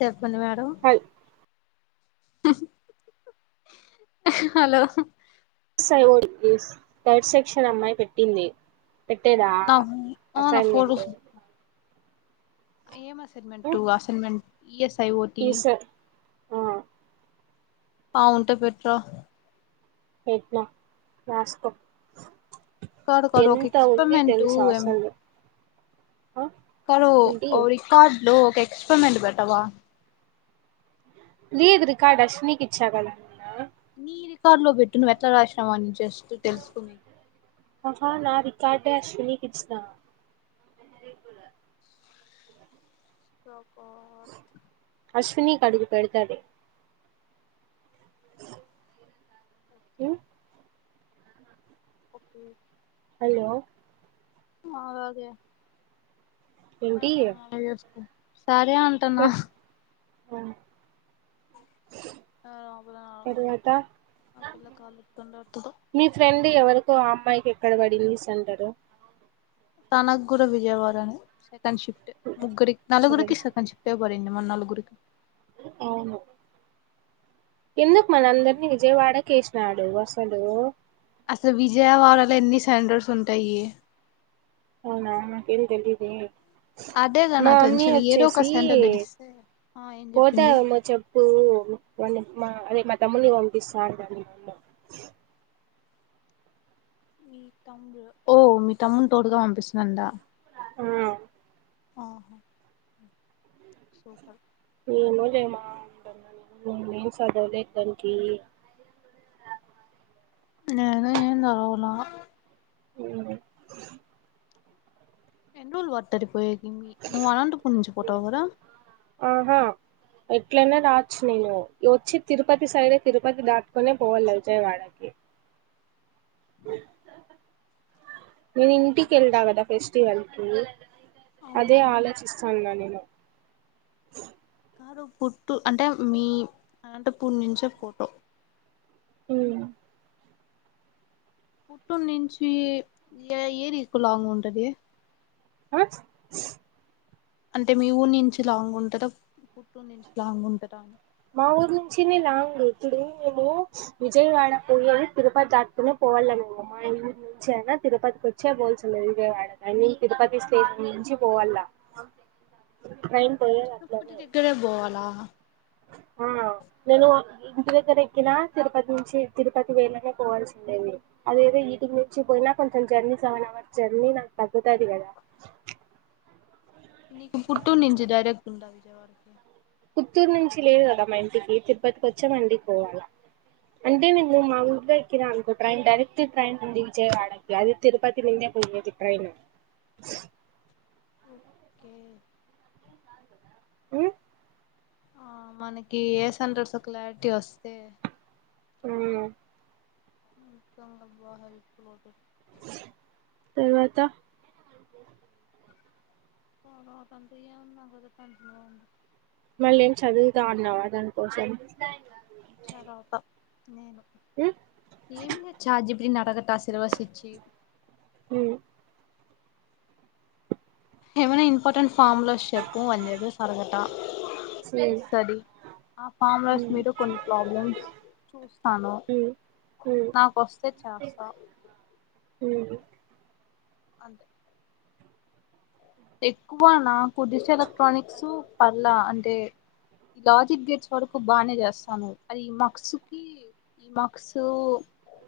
చెప్ పండి మేడమ్ హల్ హలో థర్డ్ సెక్షన్ అమ్మాయి పెట్టింది పెట్టేదా నా ఆ నా ఫోటో అసైన్మెంట్ ఏం అసైన్మెంట్ అసైన్మెంట్ ఈఎస్ఐ ఓటి ఈ సార్ ఆ ఆ ఉంటే పెట్ర పెట్నా రాస్కో కాదు కాదు ఒక ఎక్స్పర్మెంటూ అసలు ఆ కాదు ఏంటి ఓ రికార్డు లోఒక ఒక ఎక్స్పెరిమెంట్ పెట్టవా లేదు రికార్డ్ అశ్వినీ కి ఇచ్చగద నీ రికార్డు లో పెట్టు నువ్వు ఎట్ల రాసినావ అని జస్ట్ తెలుసుకునేకి అహా నా రికార్టే అశ్వినికి ఇచ్చిన స అశ్వినికి అడుగు పెడతదీ ఉమ్ ఓకే హలో అ అదే ఏంటి అవున సరే అంటానా కట్ ఆ ఆ లోపల నాక తర్వాత ఆ పిల్ల కాల ఇటుండతదు మీ ఫ్రెండ్ ఎవరికో ఆ అమ్మాయికి ఎక్కడ పడిందిస్ అంటారు తనక్గూడు విజయవాడని సెకండ్ షిట్ ముగురీకి నాలుగురికి సెకండ్ షిట్ పడింది నలుగురికి అవును ఎందుకు మన అందరినీ విజయవాడ కష్నాడు అసలు అసలు విజయవాడలో ఎన్ని శాండల్ ఉంటాయి అవునా నాకేం తెలీదు అదేగా నా మా అమ్మీ టెన్షన్ ఏదో ఒక వచ్చేసి సెంటర్ తెలిస్తే ఆ ఏం పోత చెప్పింది ఉనా చెప్పు మా అదే మా తమ్ముణ్ణి పంపిస్తా ఓ మీ తమ్ముని తోడుగా పంపిస్తదంట ఆ ఆహో సూపర్ నేమో చేమా అంట నే ఏం చదవలే దానికి నేనే ఏం చదవల అ ఎల్ వతరి పోయి ను అనంటప్పు నుంచి ఫోటో కదా ఆహా ఎట్లైనా రాచ్చు నేను వచ్చి తిరుపతి సైడే తిరుపతి దాటుకునే పోవాలి విజయవాడకి మీ ఇంటికి వెళ్దా ఫెస్ట్ జరైకు అదే అవునవును ఆలోచిస్తాన్నా నేను కారు పుట్టు అంటే మీ ఆంట పూడి నుంచే ఫోటో హ కుట్టం నుంచి ఏ ఏరికు లో అంగ్ ఉంటది ఆ అంటే మీ ఊరి నుంచి లాంగ్ ఉంటారా పుట్ నుంచి లాంగ్ ఉంటందా అని మా ఊరు నుంచినే లాంగ్ ఇప్పుడు మేము విజయవాడ పోయది తిరుపతి దాటుకునే పోవాల మేము మా ఊరు నుంచిే అనా తిరుపతికి వచ్చే పోల్ విజయవాడ కా తిరుపతి స్టేషన్ నుంచి పోవాల ట్రైన్ పోయేది చప్పటి అట్లనే దగ్గరే పోవాలా ఆ నేను ఇంటి దగ్గర ఎక్కిన తిరుపతి నుంచి తిరుపతి వేళనే పోవల్సి ఉండేది అదేదో నేను నుంచి పోయినా కొంచెం జర్నీ సెవెన్ అవర్స్ జర్నీ నాకు తగ్గుతుంది కదా నీకు కుట్టుర్ నుంచి డైరెక్ట్ ఉంటా విజయవాడకి చిత్తూరు నుంచి లేదు కదా మా ఇంటికి తిరుపతికి వచ్చే మా ఇంటికి పోవాల అంటే నిను మా ఊరులో ఎక్కి నా అనుకో ట్రైన్ డైరెక్ట్ ట్రైన్ ఉంది విజయవాడకి అది తిరుపతి మిందే పోయేది ట్రైన్ ఓకే ఉమ్ ఆ మనకి ఏ సెంటర్సో క్లారిటీ వస్తే ఆ మొత్తం గా బా హెలాఫుల్ అవుతది తర్వాత తర్వాత అంటే ఏం నాకదే టెన్షన్ గా ఉంది మళ్ళేం చదువుతా అన్నావా దానికోసం చదవత నేను ఉమ్ ఏమిలె చాట్ జి పి టి ని అడగత సిలబస్ ఇచ్చి ఉమ్ ఏమైనా ఇంపార్టెంట్ ఫామ్లౌస్ చెప్పు అని చెప్పేసి అడగత ఇస్తది ఆ ఫామ్లౌస్ ఉమ్ మీరు కొన్ని ప్రాబ్లమ్స్ చూస్తాను ఉమ్ ఉమ్ నాకు వస్తే చేస్తా ఉమ్ అంతే ఎక్కువనా కుద్దిసె ఎలక్ట్రానిక్స్ పర్లా అంటే ఈ లాజిక్ గేట్స్ వరకు బానే చేస్తాను అది ఈ మక్సు కి ఈ మక్సు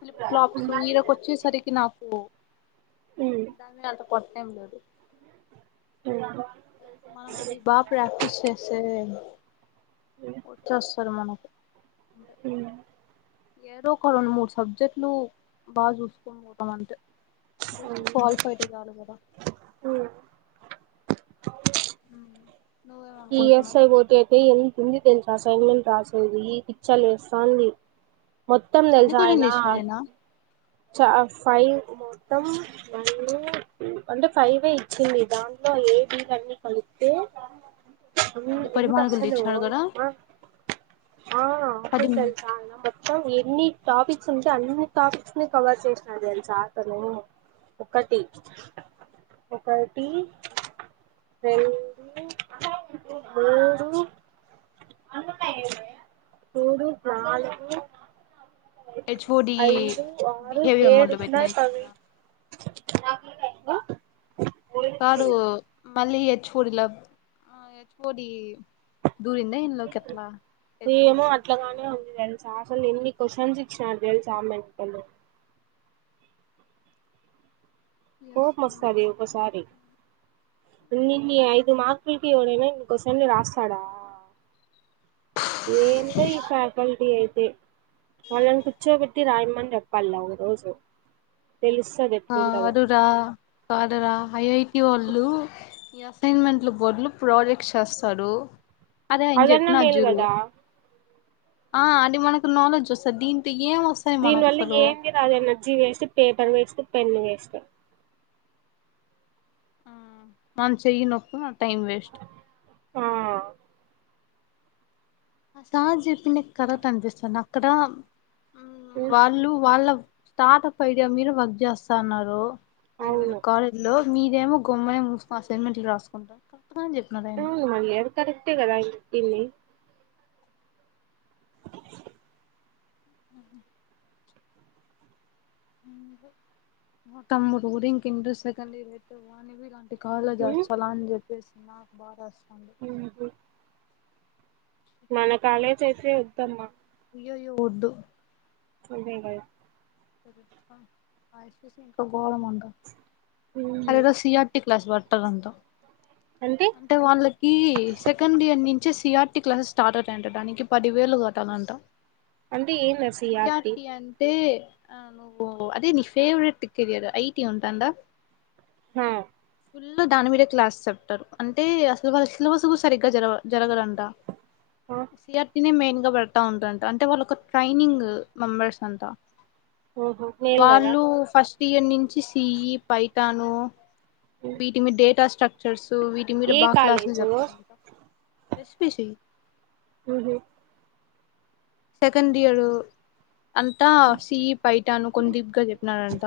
ఫ్లిప్ ఫ్లాప్సు ఈడకి వచ్చేసరికి నాకు ఉమ్ దానిమీద అంత ప ఏం లేదు ఉమ్ మనం అవి బా ప్రాక్టీస్ చేసే వచ్చేస్తరు మనం ఉమ్ ఏదో ఒక రెండు మూడు సబ్జెక్టులు బా చూసుకని పోతాం అంతే జస్ట్ క్వాలిఫై అయితే చాలు కదా ఉమ్ ఉమ్ ఈఎస్ఐ బోతే తే ఏ ఎన్ని తెల్సా అసైన్మెంట్ రాసేది పిచ్చ లేస్తాంది మొత్తం ఎన్ని తెల్సా ఆయన క్వశ్చన్లు ఇచ్చినాడు ఆయన చ ఫైవ్ మొత్తం వన్ను టు అంటే ఫైవ్ ఇచ్చింది దాంట్లో ఏ బి లన్ని కల్పితే అన్ని ఎంత పరిమాణకులు అసలు ఇచ్చినాడు కదా ఓయమ్మ ఆ పది మొత్తం తెల్సా ఆయన మొత్తం ఎన్ని టాపిక్స్ ఉంటే అన్ని టాప్ ని కవర్ చేసినాడు తెలుసా అతను ఒకటి ఒకటి రెండు మూడు మూడు నాలుగు హెచ్ఓడి ఐదు ఆరు బిహేవియర్ ఏడు మొదలు ఉన్నాయి పెట్టినది ఆవి కూడా [inaudible] కాదు మళ్లీ హెచ్ ఓ డి లా ఆ హెచ్ ఓ డి దూరింద ఇందులోకి ఎట్లా హెచ్ ఓ ఏమో డి కదా క్యూస్షన్స్ ఇచ్చినారు తెలుసా మెంటలు కోపం మస్తది ఇంకోసారి నిన్న ఐదు మార్క్ లకు ఎవడైనా ఇంకోసారి రాస్తాడా ఏందో ఈ ఫ్యాకల్టీ అయితే వాళ్ళని కూర్చోబెట్టి రాయమ్మని చేప్పాలా ఓక రోజు తెలుస్తది ఆ ఎట్లుంటదో అరురా కాదురా ఐ ఐ టి వాళ్ళు ఈ అసైన్మెంట్ల బోర్డులు ప్రాజెక్ట్ చేస్తారు అదే ఆయన అదన్న చెప్పినారు మేల్ చూడు కదా ఆ అది మనకు నాలెడ్జ్ వస్తది దీనితో దీని వల్ల ఏమి రా energy waste paper waste pen waste ఆ మన చేయి నొప్పి టైం వేస్ట్ ఆ ఆ సార్ చెప్పిందే కరెక్ట్ అనిపిస్తాది అక్కడ ఉమ్, వాళ్ళు వాళ్ళ స్టార్టప్ ఐడియా మీరు వర్క్ చేస్తా ఉన్నారు వేర వేర అవును కాలేజ్ లో మీరేమో గమ్మనే మూసుకు అసైన్మెంట్లు రాసుకుంటాం గానే చెప్పినారు ఆయన ఆవు మళ్ళీ అది కరెక్ట్ ఏ కదా ఇల్లి ఆ మా తమ్ముడు కూడా ఇంకా ఇంటర్ సెకండ్ ఇయర్ ఆయితే వాడిని కాలేజ్ ఉమ్, చేస్తా కృష్ణ అకుబారస్ ఉహు మన కాలేజ్ అయితే వద్దమ్మా అయ్యయ్యో వద్దు అదేగా కా పోళముండ ఉహు. అదేదో C R T class better అంత అంటే వాళ్ళకి సెకండ్ ఇయర్ నుం చి వచ్చేసి సి ఆర్టీ క్లాసెస్ స్టార్ట్ అయితాయంట దానికి పదివేలు కట్టాలంటా అంటే ఏంది ఆ సి ఆర్ సిఆర్టీ టి అంటే ఆ నువ్ అదే నీ ఫేవరెట్ కెరియర్ ఐటీ ఉంటాందా ఉమ్ ఫుల్లు దాని మీద క్లాస్ చెప్తారు అంటే అసలు వాళ్ళ సిలబస్ కూడా సరిగ్గా జరగ జరగదంట ఆ సి ఆర్ టి నే మెయిన్ పెడతా ఉంటంట అంటే వాళ్ళ ఒక ట్రైనింగ్ మెంబర్స్ అంత ఓహో మేల్ కదా వాళ్ళు ఫస్ట్ ఇయర్ నుంచి సీ యి పైథాను ఉమ్. వీటి మీద డేటా స్ట్రక్ చర్స్ సో వీటి మీద ఏ బాగా క్లాసులు కాలేజు చెప్తారంట ఎస్ పి సి ఉహూ సెకండ్ ఇయరు అంతా ఉమ్, సీ పైథాన్ కొన్ని డీప్ గా చెప్పినాడంట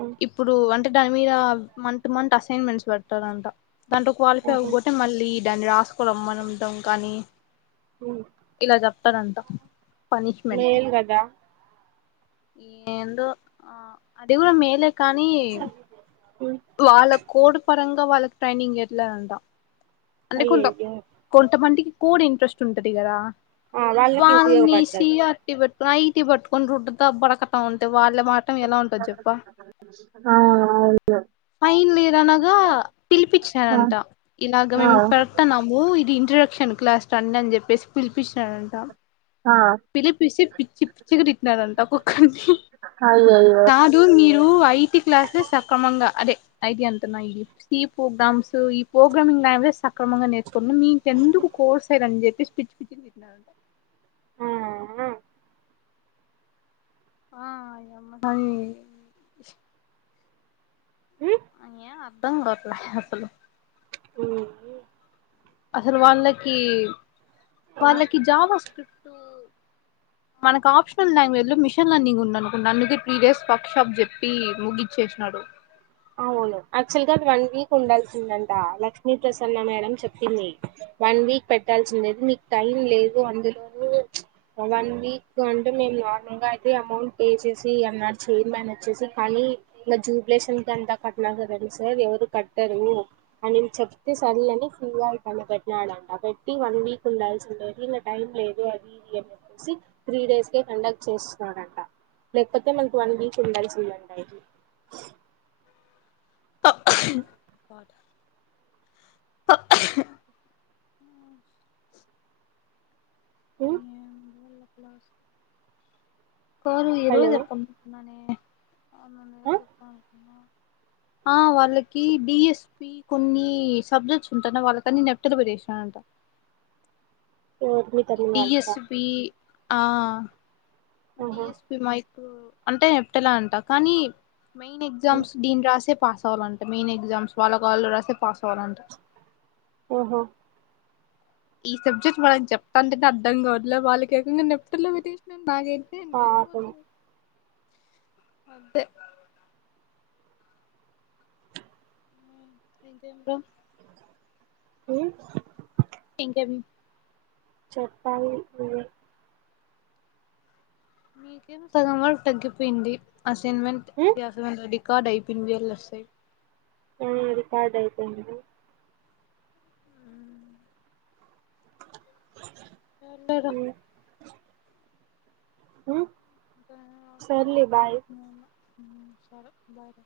ఉమ్, ఇప్పుడు అంటే దాని మీద మంత్ మంత్ అసైన్మెంట్స్ పెడుతాడంట దాంట్లో క్వాలిఫై ఆహా అవ్వపోతేే మళ్ళీ దాన్ని రాసుకోని రమ్మనటం కానీ ఉమ్ తద అంటా మేలు కదా ఏందో ఆ అది కూడా మేలే కానీ ఉమ్, వాళ్ళ కోడ్ పరంగా వాళ్ళకి ట్రైనింగ్ పెట్లేదు అంట అల్లి కుండా అయ్యయ్యో కొంతమందికి కోడు ఇంట్రెస్ట్ ఉంటది కదా ఆ వాళ్ళకి వాన్ వి సి ఉపయోగపడతది ఆటి పెట్టు రాయిటి పట్టుకుని రుట్టుత కోరకతా ఉంటా వాళ్ళ వాటం ఎలా ఉంటది చెప్ప ఆ అవును ఫైనల్ ఇయర్ అనగా పిలిపిచ్చిననంట ఇలాగా ఆ మేము పెడతానము ఇది ఇంట్రడ చిన్ క్లాస్కి రండి అని చెప్పేసి పిలిపించినడంట ఆ ఆ, పిలిపిచ్చి పిచ్చి పిచ్చికి తిట్నరంట ఒక్కొక్కని అయ్యయ్యో కాదు మీరు ఐటి క్లాస్ సక్మంగా అదే అఐతే అంతన్నా ఈ ప్రోగ్రామ్స్ ఈ ప్రోగ్రామింగ్ సక్రమంగా నేర్చుకుంట మీకెందుకు కోర్స్ అయిదని చెప్పేసి పిచ్చి పిచ్చి తిరంట ఆ అయమ్మడయే అనియా అస్సలు ఓఓ అసలు వాళ్లకి ఆ ఆ ఉ వాళ్ళకి జాబ్ వస్తూ మనకు ఆప్షనల్ లాంగ్వేజ్ లో మిషన్ అన్న ఉండనుకు అందుక త్రీ డేస్ వర్క్ షాప్ చెప్పి ముగిచ్చేసినాడు ఫోన్ యాక్చువల్గా వన్ వీక్ ఉండాల్సిందంట లక్ష్మీ ప్రసన్న మేడం చెప్పింది వన్ వీక్ పెట్టాల్సిందే మీకు టైం లేదు అందులోన వన్ వీక్ అంటే మేము నార్మల్ గా అయితే అమౌంట్ పే చేసి అన్నా చైర్మన్ వచ్చేసి కానీ ఇ జూబ్లేషన్ ఇ ఎంతా కట్టినా కదండి సార్ ఎవరు కట్టరు అని చెప్తే సర్ అని ఫ్రీగా ఇ పెట్టినాడంట పెట్టి వన్ వీక్ ఉండాల్సి ఉండేది ఇంత టైం లేదు అది ఇది అని చెప్పేసి త్రీ డేస్కే కండక్ట్ చేస్తున్నాడంట లేకపోతే మనకి వన్ వీక్ ఉండాల్సి ఉందండి అది [unintelligible] ఉ ఎనోక్లాస్ కోళ్లు ఈ రోజు హలో ఎ ఆ ఆ వాళ్ళకి డిఎస్పి కొన్ని సబ్జెక్ట్స్ ఉంటా వాళ్ళకన్ని నెప్టర్ చేసినడంట ఓ మీ [inaudible] ఆ ఆహా డిఎస్పి మాహ అంటే ఎ అంత కానీ మెయిన్ ఉమ్, ఎగ్జామ్స్ నిను రాసె పాస్ అవ్వాలంటే మెయిన్ ఎగ్జామ్స్ వాళ్ళ కాళ్ళు రరాసే పాస్ అవ్వాలంట ఓహ్ ఈ సబ్జెక్ట్ మళ్నకి చెప్తా అంటేనే అర్థం కావట్లే వాళ్ళకి ఏకంగా నప్తిన ఆ అద అంతే ఇంకా ఏ ఇంకా చెప్పాల న్వ్ మీకేం సగం వళ తగ్గిపోయింది అసైన్మెట్ ఉమ్ రికార్డు అయిపోయింది ఆ రికార్డు అయిపోయేది అంటార మ్ అసుకో సరే బాయ్